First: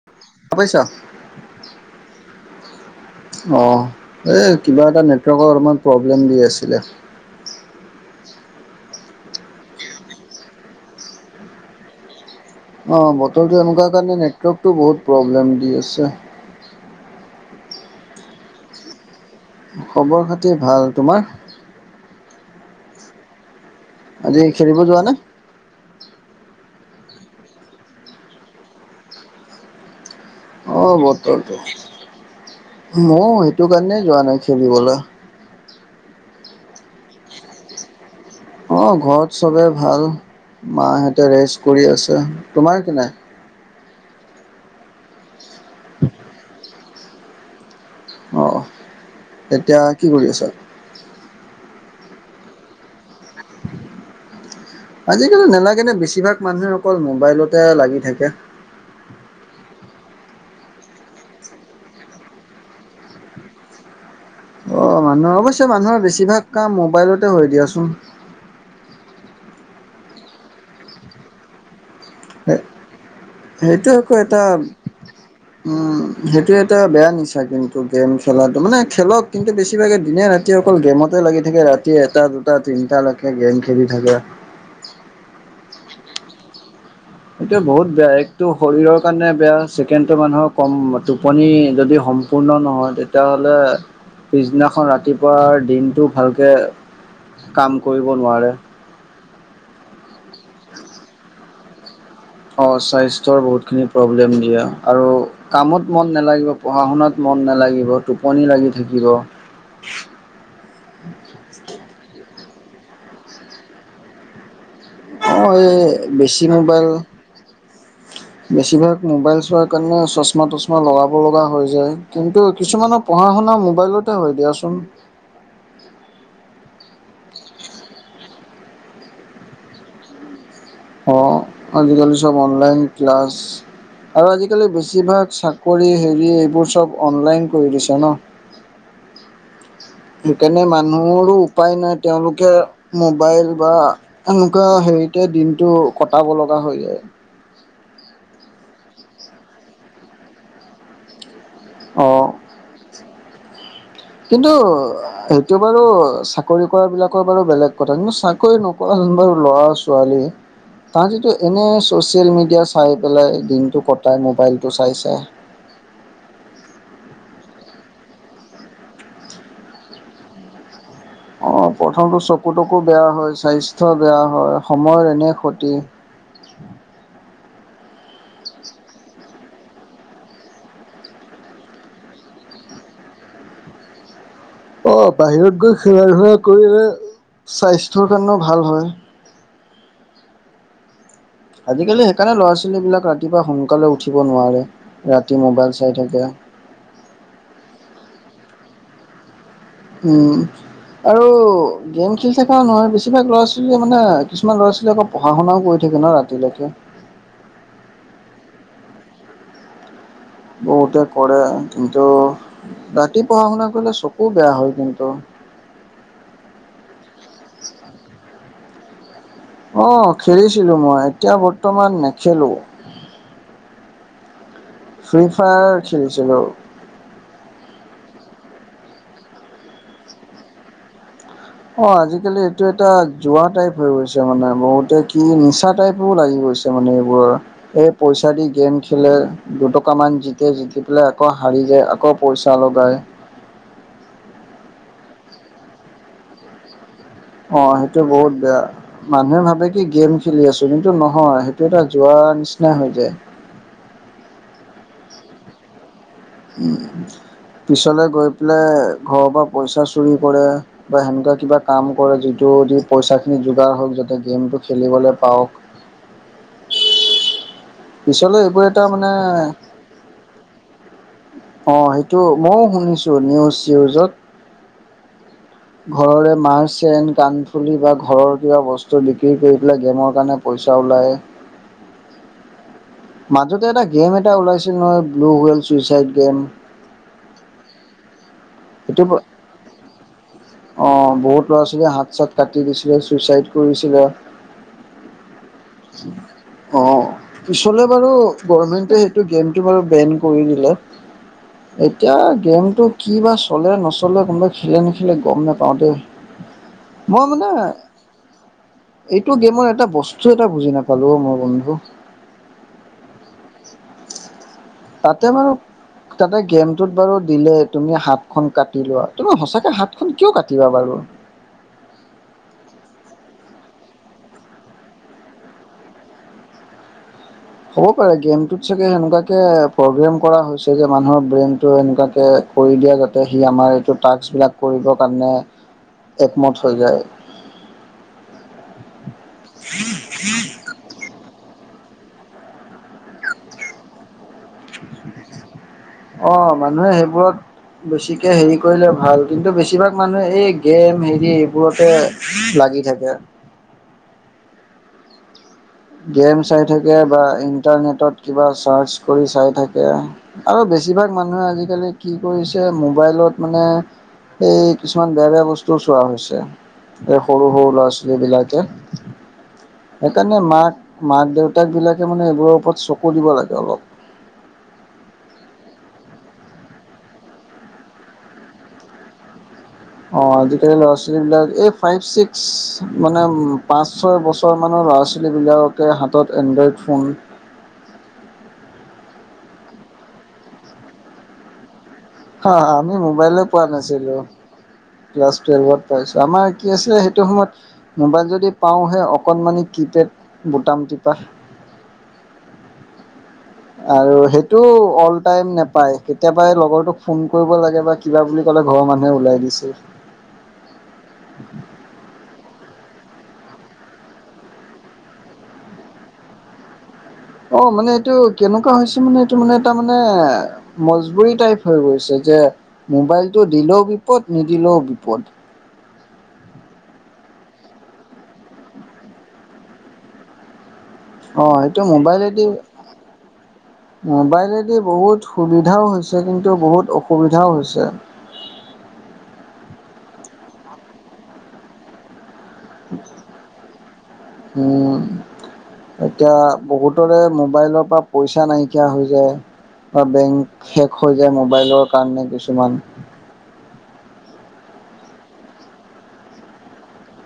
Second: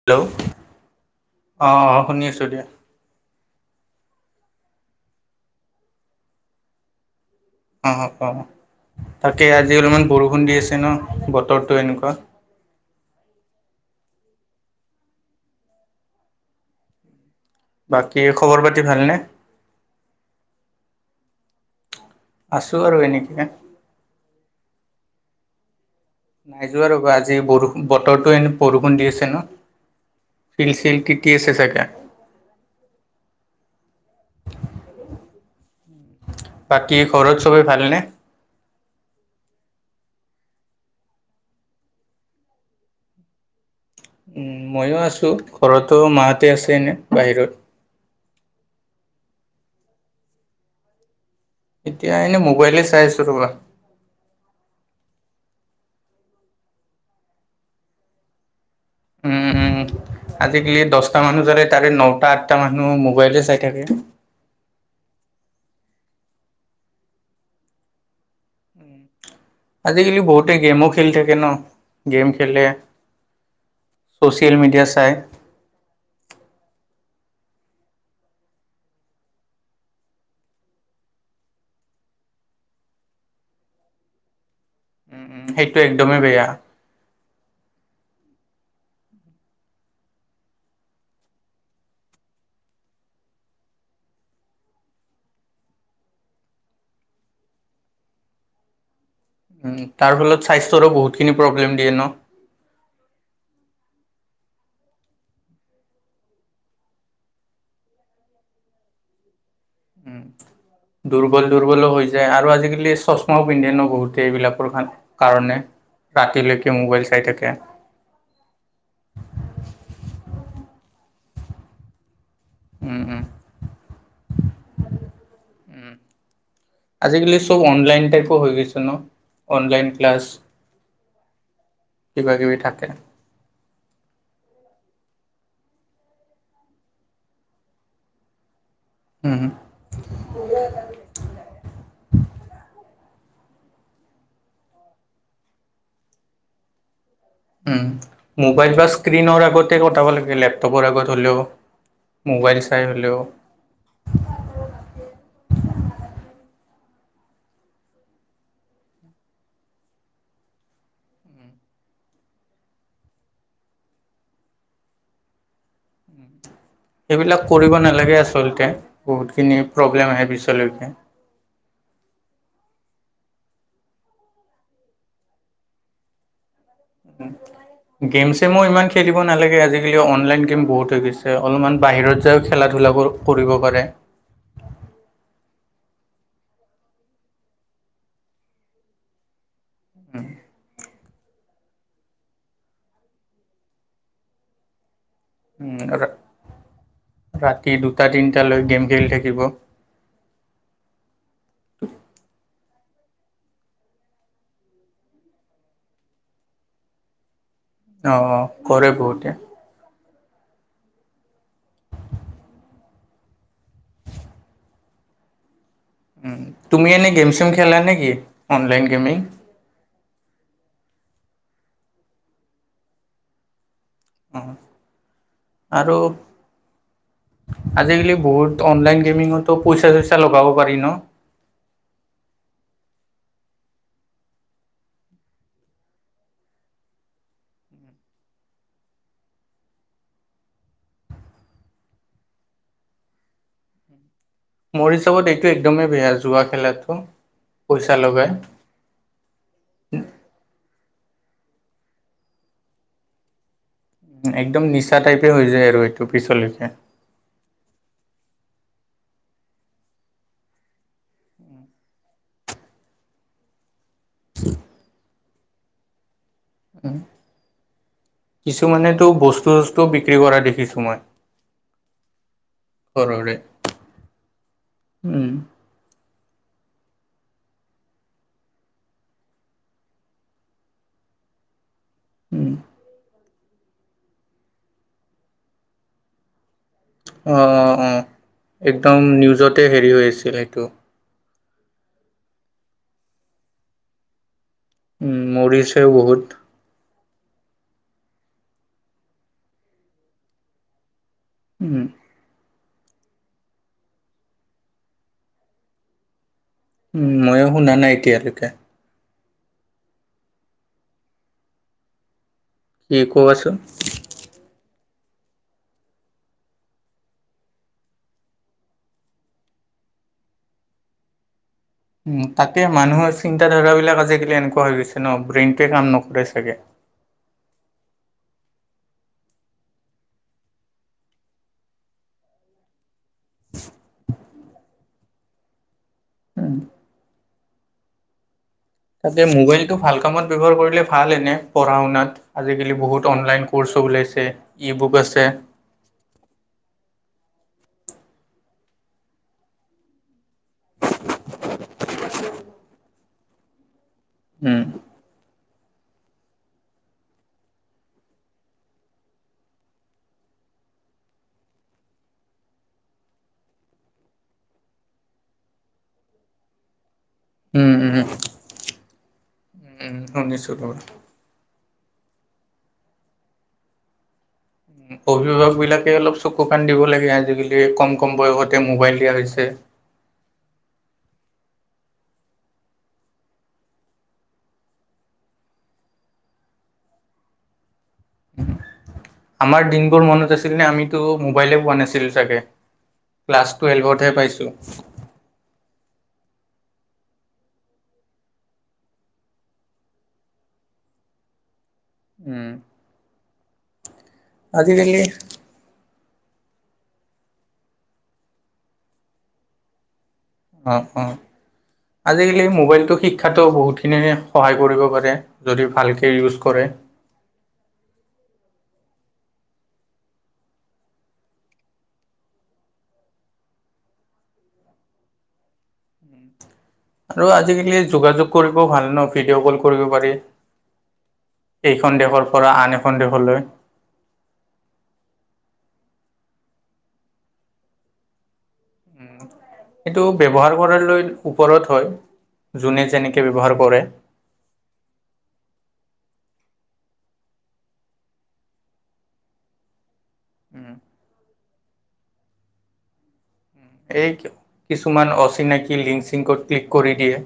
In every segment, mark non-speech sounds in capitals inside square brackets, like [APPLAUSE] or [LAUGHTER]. Hello পাইছা অ', অ', শুনি আছোঁ দিয়া। অ, এই কিবা এটা নেটৱৰ্কৰ অলমান প্ৰব্লেম দি আছিলে। অ', অ', তাকে আজি অলপমান বৰষুণ দি আছে ন, বতৰটো এনেকুৱা। অ, বতৰটো এনেকুৱা কাৰণে নেটৱৰ্কটো বহুত প্ৰব্লেম দি আছে। বাকী, খবৰ পাতি ভালনে। খবৰ খাতি ভাল, তোমাৰ? আছোঁ আৰু, এনেকে। আজি খেলিব যোৱা নে? নাই যোৱা ৰ'বা, আজি বৰষু বতৰো এন-বৰষুণ দি আছে ন। শিল চিল অ', তিতি আছে বতৰটো। চাগে ময়ো এইটো কাৰণে যোৱা নাই খেলিবলে। বাকী ঘৰত চবেই ভালনে? অ', ঘৰত চবে ভাল, মাহঁতে ৰেষ্ট কৰি আছে। তোমাৰ কেনে? উম, মইয়ো আছো ঘৰতো মাহঁতে আছে এনে বাহিৰত। অ'। এতিয়া কি কৰি আছা? এতিয়া এনে মোবাইলে চাই আছোঁ ৰবা। আজিকালি নেলাগেনে বেছিভাগ মানুহে অকল মোবাইলতে লাগি থাকে। উম, উম। আজিকালি দশটা মানুযৰে তাৰে নটা, আঠটা মানুহ মোবাইলে চাই থাকে। অ', মানুহ অৱশ্যে মানুহৰ বেছিভাগ কাম মোবাইলতে হয় দিয়াচোন। আজিকালি বহুতে গেমো খেলি থাকে ন, গেম খেলে সেইটোৱেতো এটা, ছ'চিয়েল মিডিয়া চাই উম। সেইটো এটা বেয়া নিচা কিন্তু গেম খেলাটো, মানে খেলক কিন্তু বেছিভাগে দিনে ৰা তি অকল গেমতে লাগি থাকে, ৰাতি এটা, দুটা, তিনটালৈকে গেম খেলি থাকে। উম, সেইটো একদমেই বেয়া। এইটোৱে বহুত বেয়া। একটো শৰীৰৰ কাৰণে বেয়া, ছেকেণ্ডটো মানুহৰ কম টোপনি যদি সম সম্পূৰ্ণ নহয়, তেতিয়াহ'লে পিছদিনাখন ৰাতিপুৱাৰ দিনটো ভালকে কাম কৰিব নোৱাৰে। তাৰ ফলত স্বাস্থ্যৰো বহুতখিনি প্ৰব্লেম দিয়ে ন? অ', স্বাস্থ্যৰ বহুতখিনি প্ৰব্লেম দিয়ে, আৰু কামত মন নেলাগিব, পঢ়া শুনাত মন নালাগিব, টোপনি লাগি থাকিব। দুৰ্বল দুৰ্বলো হৈ যায় আৰু আজিকালি চশমাও পিন্ধে ন বহুতে এইবিলাকৰ কাৰণে। অ', কাৰণে, এই বেছি ৰাতিলৈকে মোবাইল চাই থাকে। বেছিভাগ মোবাইল চোৱাৰ কাৰণে চশমা তশমা লগাব লগা হৈ যায়। কিন্তু উম, কিছুমানৰ উম, পঢ়া শুনা মোবাইলতে হয় দিয়াচোন। উম। আজিকালি চব অনলাইন টাইপো হৈ গৈছে ন, অনলাইন ক্লাছ। অ', আজিকালি কিবা চব কিবি অনলাইন থাকে ক্লাছ আৰু আজিকালি বেছিভাগ চাকৰি হেৰি এইবোৰ চব অনলাইন কৰি দিছে ন। হম, হম। সেইকাৰণে মানুহৰো উপায় নাই, তেওঁলোকে মোবাইল বা এনেকুৱা হেৰিতে দিনটো কটাব লগা হৈ যায়। উম, মোবাইল বা স্ক্ৰিনৰ আগতে কটাব লাগে লেপটপৰ আগত হ'লেও। অ', মোবাইল চাই হ'লেও। কিন্তু সেইটো বাৰু চাকৰি কৰা বিলাকৰ বাৰু বেলেগ কথা, কিন্তু চাকৰি ন কৰা জোনবোৰ বাৰু ল'ৰা ছোৱালী তাহাঁতেতো এনেই ছ'চিয়েল মিডিয়া চাই পেলাই দিনটো কটাই মোবাইলটো চাই চাই। সেইবিলাক কৰিব নালাগে আচলতে, বহুতখিনি প্ৰব্লেম আহে পিছলৈকে। অ', প্ৰথমটো চকু তকু বেয়া হয়, স্বাস্থ্য বেয়া হয়, সময়ৰ এনেই ক্ষতি। উম। গেম ছেমো ইমান খেলিব নালাগে আজিকালি অনলাইন গেম বহুত হৈ গৈছে। অলপমান বাহিৰত যাইয়ো খেলা ধূলা কৰ কৰিব পাৰে। অ', বাহিৰত গৈ খেলা ধূলা কৰিলে স্বাস্থ্যৰ কাৰণেও ভাল হয়। উম। আজিকালি সেইকাৰণে ল'ৰা ছোৱালীবিলাক ৰাতিপুৱা সোনকালে উঠিব নোৱাৰে ৰাতি উম, মোবাইল চাই থাকে। ৰাতি দুটা, তিনিটালৈ গেম খেলি থাকিব। উম আৰু গেম খেলি থকা নহয় বেছিভাগ ল'ৰা ছোৱালী কি মানে কিছুমান ল'ৰা ছোৱালী আকৌ পঢ়া শুনাও কৰি থাকে ন ৰাতিলৈকে। অ', কৰে বহুতে। বহুতে কৰে কিন্তু ৰাতি পঢ়া শুনা কৰিলে চকু বেয়া হয় কিন্তু। উম, তুমি এনেই গেম-চেম খেলা নেকি অনলাইন গেমিং? অ', খেলিছিলোঁ মই এতিয়া বৰ্তমান নেখেলোঁ। অ ফ্ৰী ফায়াৰ আৰু খেলিছিলোঁ। আজিকালি বহুত অনলাইন গেমিঙতো পইচা-চইচা লগাব পাৰি ন? অ', আজিকালি এইটো এটা যোৱা টাইপ হৈ গৈছে, মানে বহুতে কি নিচা টাইপো লাগি গৈছে। তাৰমানে এইবোৰৰ। এই পইচা দি গেম খেলে দুটকামান জিতে-জিতি পেলাই আকৌ হাৰি যায় আকৌ পইচা লগায়। মোৰ হিচাপত এইটো একদমেই বেয়া যোৱা খেলাটো। অ', পইচা সেইটো লগাই। বহুত বেয়া। মানুহে ভাবে কি গেম খেলি আছে কিন্তু নহয় সেইটো এটা যোৱাৰ নিচিনা হৈ যায়। একদম নিচা টাইপে হৈ যায় আৰু এইটো। পিছলৈকে। উম, পিছলৈ গৈ পেলাই ঘৰৰ পৰা পইচা চুৰি কৰে। বা সেনেকুৱা কিবা কাম কৰে যিটো দি পইচাখিনি যোগাৰ হওঁক যাতে গেমটো খেলিবলৈ পাওঁক। উম, পিছলৈ এইবোৰ এটা মানে কিছুমানেতো বস্তু-চস্তুও বিক্ৰী কৰা দেখিছোঁ মই। অ', সেইটো ময়ো শুনিছোঁ ঘৰৰে। নিউজ-চিউজত। উম ঘৰৰে মাৰ চেন, কাণফুলি বা ঘৰৰ কিবা বস্তু বিক্ৰী কৰি পেলাই গেমৰ কাৰণে পইচা ওলায়। উম। মাজতে এটা গেম এটা ওলাইছিল নহয় ব্লু হুৱেল ছুইচাইড গেম। অ', অ'একদম সেইটো নিউজতে হেৰি হৈ আছিল সেইটো। অ', বহুত ল'ৰা ছোৱালীয়ে হাত চাত কাটি দিছিলে ছুচাইড কৰিছিলে। উম, মৰিছেও বহুত। অ', পিছলে বাৰু গভমেণ্টে সেইটো গেমটো বাৰু বেন কৰি দিলে। উম এতিয়া গেমটো কিবা চলে-নচলে কোনোবাই খেলে নেখেলে গম নেপাওঁ দেই। উম, মই ময়ো মানে শুনা নাই এতিয়ালৈকে। এইটো গেমৰ এটা বস্তু এটা বুজি নাপালো অ', মই বন্ধু? কি কোৱাচোন? তাতে বাৰু তাতে গেমটোত বাৰু দিলে তুমি হাতখন কাটি লোৱা তুমি সঁচাকৈ হাতখন কিয় কাটিবা বাৰু। উম, তাতে মানুহৰ চিন্তাধাৰা বিলাক আজিকালি এনেকুৱা হৈ গৈছে ন ব্ৰেইনটোৱে কাম নকৰে চাগে। হ'ব পাৰে গেমটোত চাগে সেনেকুৱাকে প্ৰগ্ৰেম কৰা হৈছে যে মানুহৰ ব্ৰেইনটো এনেকুৱাকে কৰি দিয়ে যাতে সি আমাৰ এইটো টাস্কবিলাক কৰিবৰ কাৰণে একমত হৈ যায়। তাকে মোবাইলটো ভাল কামত ব্যৱহাৰ কৰিলে ভাল এনে পঢ়া শুনাত। আজিকালি বহুত অনলাইন ক'ৰ্চো ওলাইছে ই বুক আছে। অ', মানুহে সেইবোৰত বেছিকে হেৰি কৰিলে ভাল কিন্তু বেছিভাগ মানুহে এই গেম হেৰি এইবোৰতে লাগি থাকে। উম। গেম চাই থাকে, বা ইণ্টাৰনেটত কিবা চাৰ্চ কৰি চাই থাকে। আৰু বেছিভাগ মানুহে আজিকালি কি কৰিছে, মোবাইলত মানে, এই কিছুমান বেয়া বেয়া বস্তু চোৱা হৈছে। এই সৰু সৰু উম, ল'ৰা উম, ছোৱালী বিলাকে। উম, সেইকাৰণে শুনিছো বাৰু। মাক মাক দেউতাকবিলাকে মানে এইবোৰৰ ওপৰত চকু দিব লাগে অলপ। অভিভাৱক বিলাকে অলপ চকু কাণ দিব লাগে, আজিকালি কম কম বয়সতে মোবাইল দিয়া হৈছে। অ' আজিকালি ল'ৰা ছোৱালী বিলাক এই ফাইভ ছিক্স মানে পাঁচ ছয় বছৰ বছৰ মানৰ ল'ৰা ছোৱালীবিলাককে হাতত এনড্ৰইড ফোন, আমাৰ দিনবোৰ মনত আছিল নে? আমিতো মোবাইলে পোৱা নাছিলো। চাগে। হ আমি মোবাইলে ক্লাছ পোৱা টুৱেলভতহে নাছিলো। পাইছোঁ, ক্লাছ টুৱেলভত পাইছো। আমাৰ কি আছিলে সেইটো সময়ত? মোবাইল যদি পাওঁহে, অকণমানি কিপেড বুটাম টিপা। উম। আৰু সেইটোও আজিকালি অল টাইম নাপায়। কেতিয়াবা এই লগৰটোক ফোন কৰিব লাগে বা কিবা বুলি ক'লে ঘৰৰ মানুহে ওলাই দিছে। অঁ অঁ আজিকালি মোবাইলটো শিক্ষাতো বহুতখিনি সহায় কৰিব পাৰে। যদি ভালকে ইউজ কৰে। অ' মানে এইটো কেনেকুৱা হৈছে মানে, এইটো মানে তাৰ মানে, মজবুুৰী টাইপ হৈ গৈছে, যে মোবাইলটো দিলেও বিপদ নিদিলেও বিপদ। উম [UNINTELLIGIBLE] আৰু আজিকালি যোগাযোগ কৰিব ভাল ন, ভিডিঅ' কল কৰিব পাৰি। অ সেইটো এইখন দেশৰ মোবাইলেদি পৰা আন এখন দেশলৈ। মোবাইলেদি বহুত সুবিধাও হৈছে, কিন্তু বহুত অসুবিধাও হৈছে। সেইটো ব্যৱহাৰ কৰালৈ ওপৰত হয়, যোনে যেনেকৈ ব্যৱহাৰ কৰে। উম এতিয়া বহুতৰে মোবাইলৰ পৰা পইচা নাইকিয়া হৈ যায়। বা বেংক উম, শেষ হৈ যায়, মোবাইলৰ কাৰণে কিছুমান। এই কিছুমান অচিনাকি লিংক চিংকত ক্লিক কৰি দিয়ে।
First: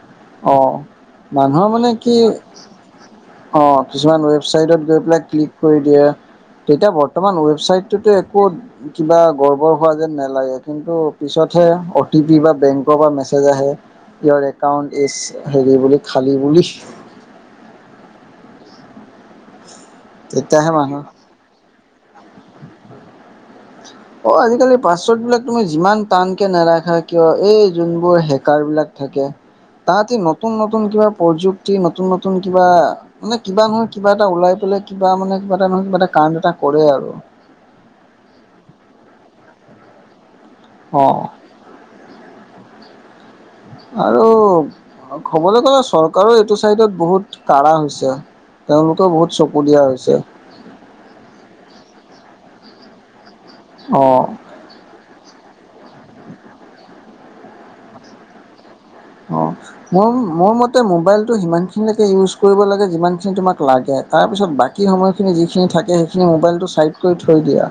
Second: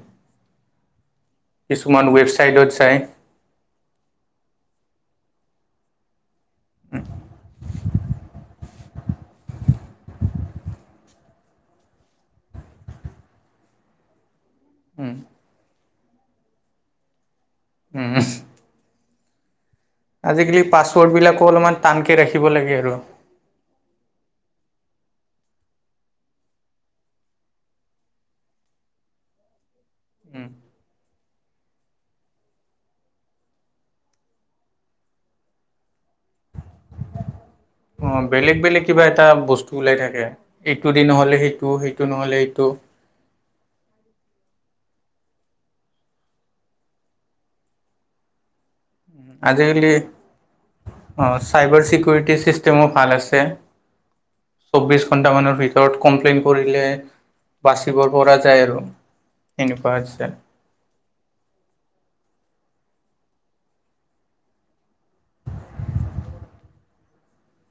অ' মানুহৰ মানে কিছুমান কি ৱেবছাইটত যায়। অ' কিছুমান ৱেবচাইটত গৈ পেলাই ক্লিক কৰি দিয়ে। তেতিয়া বৰ্তমান ৱেবচাইটটোতে একো কিবা গৰ্বৰ হোৱা যেন নালাগে, কিন্তু পিছতহে অ' টি পি বা বেংকৰ পৰা মেছেজ আহে। ইয়ৰ একাউণ্ট উম, ইজ হেৰি বুলি খালী বুলি। উম আজিকালি তেতিয়াহে মানুহ পাছৱৰ্ড বিলাকো অলপমান টানকে ৰাখিব লাগে আৰু। অ' আজিকালি পাছৱৰ্ড বিলাক তুমি যিমান টানকে নাৰাখা কিয়, এই যোনবোৰ হেকাৰ বিলাক থাকে। তাহাতি উম, নতুন নতুন কিবা প্ৰযুক্তি নতুন নতুন কিবা মানে কিবা নহয় কিবা এটা ওলাই পেলাই কিবা মানে কিবা এটা নহয় কিবা এটা কান্দ এটা কৰে আৰু। অ' বেলেগ বেলেগ কিবা এটা বস্তু ওলাই থাকে। এইটো দিন অ নহ'লে সেইটো সেইটো নহ'লে সেই টো, আৰু ক'বলৈ গ'লে চৰকাৰো এইটো চাইডত বহুত কাঢ়া হৈছে। তেওঁলোকেও বহুত চকু দিয়া আজিকালি হৈছে। অ' চাইবাৰ চিকিউৰিটি চিষ্টেমো ভাল আছে। অঁ চৌবিশ ঘণ্টামানৰ ভিতৰত কমপ্লেইন কৰিলে বাচিব পৰা যায় আৰু। অ এনেকুৱা মোৰ হৈছে। মোৰ মতে টো মোবাইলটো সিমানখিনিলৈকে ইউজ কৰিব লাগে, যিমানখিনি তোমাক লাগে। তাৰপিছত ব বাকী সময়খিনি যিখিনি থাকে সেইখিনি মোবাইলটো চাইড কৰি থৈ দিয়া।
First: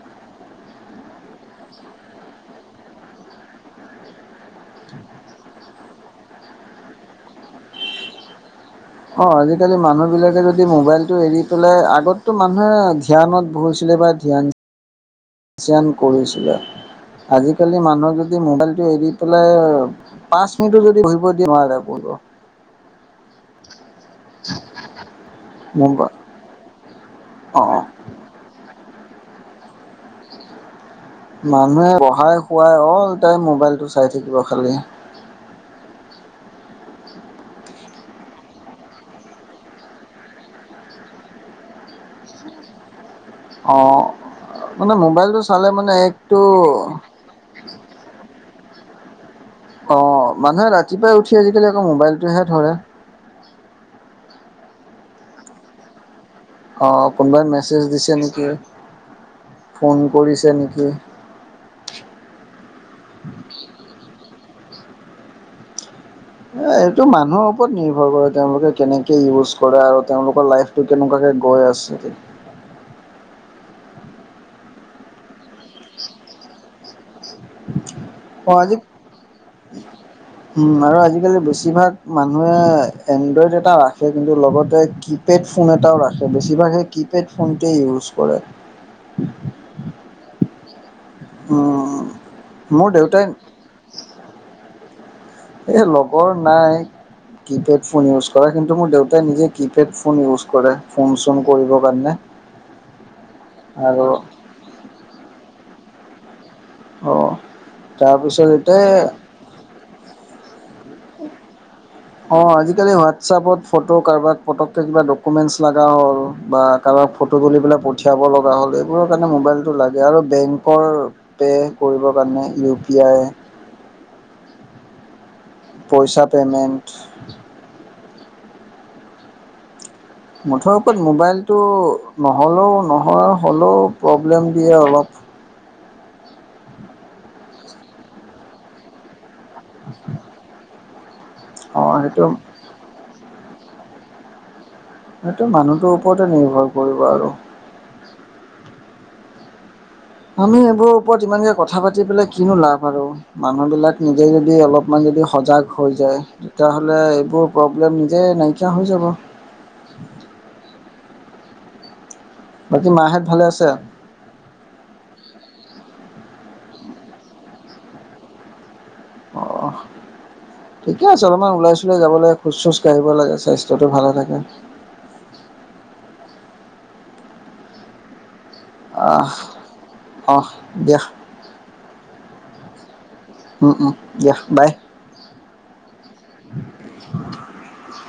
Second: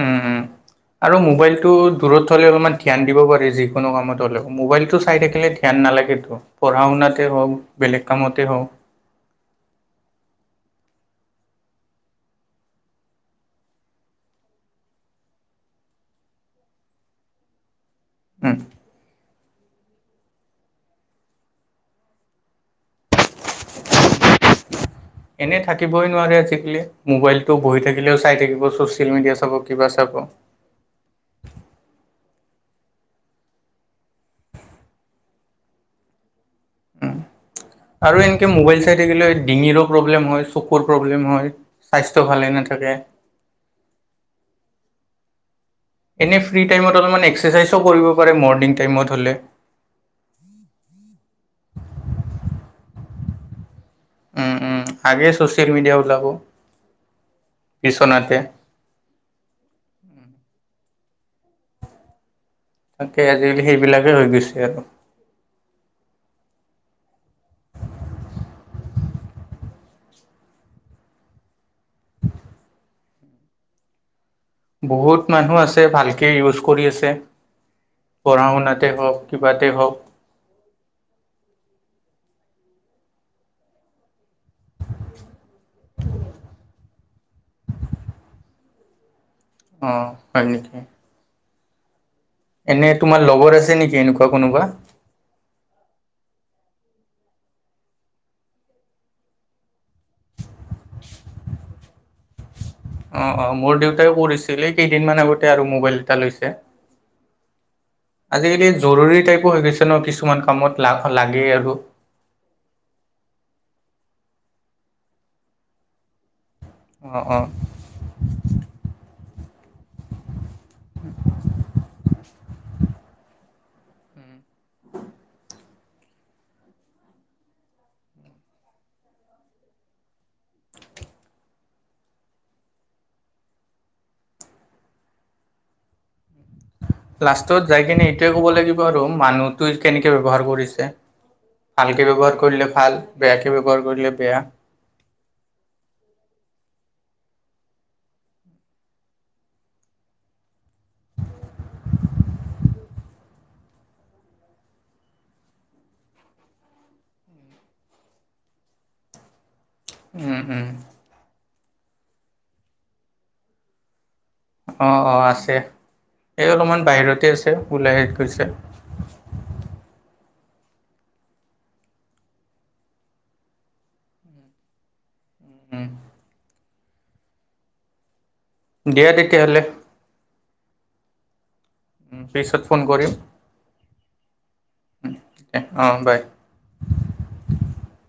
উম, উম। আৰু মোবাইলটো দূৰত থ'লে অলপমান ধ্যান দিব পাৰি যিকোনো কামত হ'লেও, মোবাইলটো চাই থাকিলে ধ্যান নালাগেটো, পঢ়া-শুনাতে হওক, বেলেগ কামতে হওক, অ আজিকালি মানুহবিলাকে যদি মোবাইলটো এৰি পেলাই আগতটো মানুহে ধ্যানত বহিচিলে বা ধ্যান [UNINTELLIGIBLE] কৰিছিলে। আজিকালি মানুহক যদি উম, মোবাইলটো এৰি পেলাই পাঁচ মিনিটো, যদি বহিব দিয়ে, নোৱাৰে বহিব। এনে থাকিবই মোবা নোৱাৰে আজিকালি, মোবাইলটো অ বহি থাকে লেও চাই থাকিব, ছচিয়েল মিডিয়া চাব, কিবা চাব। মানুহে পঢ়াই শুৱাই অল টাইম মোবাইলটো চাই থাকিব খালি। [UNINTELLIGIBLE] আৰু এনেকে মোবাইল চাই থাকিলে, ডিঙিৰো প্ৰব্লেম হয়, চকুৰ প্ৰব্লেম হয় স্বাস্থ্য ভালেই নাথাকে। অ' মানে মোবাইলটো চালে মানে এপটো এক্সাৰচাইজও কৰিব পাৰে, মৰ্ণিং টাইমত হ'লে। অ মানুহে ৰাতিপুৱাই উঠি আজিকালি আকৌ মোবাইলটোহে ধৰে। উম উম আগে চচিয়েল মিডিয়া ওলাব। অ কোনোবাই মেছেজ দিছে বিচনাতে নেকি, ফোন কৰিছে নেকি। তাকে, আজিকালি সেইবিলাকে হৈ গৈছে আৰু। এ এইটো মানুহৰ ওপৰত নিৰ্ভৰ কৰে, তেওঁলোকে কেনেকে ইউজ কৰে আৰু তেওঁলোকৰ লাইফ তো কেনেকুৱাকে গৈ আছে এতিয়া। বহুত মানুহ আছে ভালকে ইউজ কৰি আছে। অ আজি পঢ়া-শুনাতে হওক, কিবাতে হওক। উম আৰু আজিকালি বেছিভাগ মানুহে এণ্ড্ৰইড' এটা খে, কিন্তু লগতে কিপেড ফোন এটাও ৰাখে, বেছিভাগে কিপেড ফোনটোৱে ইউজ কৰে। অ। [UNINTELLIGIBLE] উম। মোৰ এনে দেউতাই তোমাৰ লগৰ আছে নেকি এনেকুৱা কোনোবা? এই লগৰ নাই কিপেড ফোন ইউজ কৰে, কিন্তু মোৰ দেউতাই নিজে কিপেড ফোন ইউজ কৰে, ফোন-চোন কৰিবৰ কাৰণে। [UNINTELLIGIBLE] অ অ মোৰ আৰু দেউতাও কৰিছিলে, কেইদিনমান আগতে আৰু মোবাইল এটা লৈছে। অহ তাৰপিছত আজিকালি ইয়াতে জৰুৰী হৈ টাইপো গৈছে ন, কিছুমান কামত লা-লাগেই আৰু। অ আজিকালি হোৱাটচাপত ফটো কাৰোবাক পটককৈ কিবা ডকুমেণ্টছ লগা হ'ল বা কাৰোবাক অ অ ফটো তুলি পেলাই পঠিয়াব লগা হ'লে এইবোৰৰ কাৰণে মোবাইলটো লাগে আৰু বেংক কৰ পে' কৰিবৰ কাৰণে, ইউ পি আই [INAUDIBLE] পইচা পেমেণ্ট। মুঠৰ ওপৰত মোবাইলটো নহ'লেও নহয়, হ'লেও প্ৰব্লেম দিয়ে অলপ। লাষ্টত যাই কিনে এইটোৱে ক'ব লাগিব আৰু মানুহটোৱে কেনেকে ব্যৱহাৰ কৰিছে। অ ভালকে সেইটো ব্যৱহাৰ কৰিলে ভাল, বেয়াকে ব্যৱহাৰ কৰিলে বেয়া। হেইটো মানুহটোৰ ওপৰতে নিৰ্ভৰ কৰিব আৰু। আমি এইবোৰৰ ওপৰত ইমানকৈ কথা পাতি পেলাই, কিনো লাভ আৰু। মানুহ বিলাক নিজে যদি অলপমান যদি সজাগ হৈ যায়। তেতিয়াহ'লে এইবোৰ প্ৰব্লেম নিজেই নাইকিয়া হৈ যাব। উম, উম। বাকী মা হেত ভালে আছে? অ', অ' আছে, এই অকমান বাহিৰতে আছে, ওলাই গৈছে। অহ, ঠিকে আছে অলপমান ওলাই চুলাই যাব লাগে খোজ চুজ কাঢ়িব লাগে, স্বাস্থ্যটো ভালে থাকে। উম দিয়া অহ তেতিয়াহ'লে আহ দিয়া। পিছত ফোন কৰিম। উম উম দিয়া বাই, এ অ বাই। [INAUDIBLE]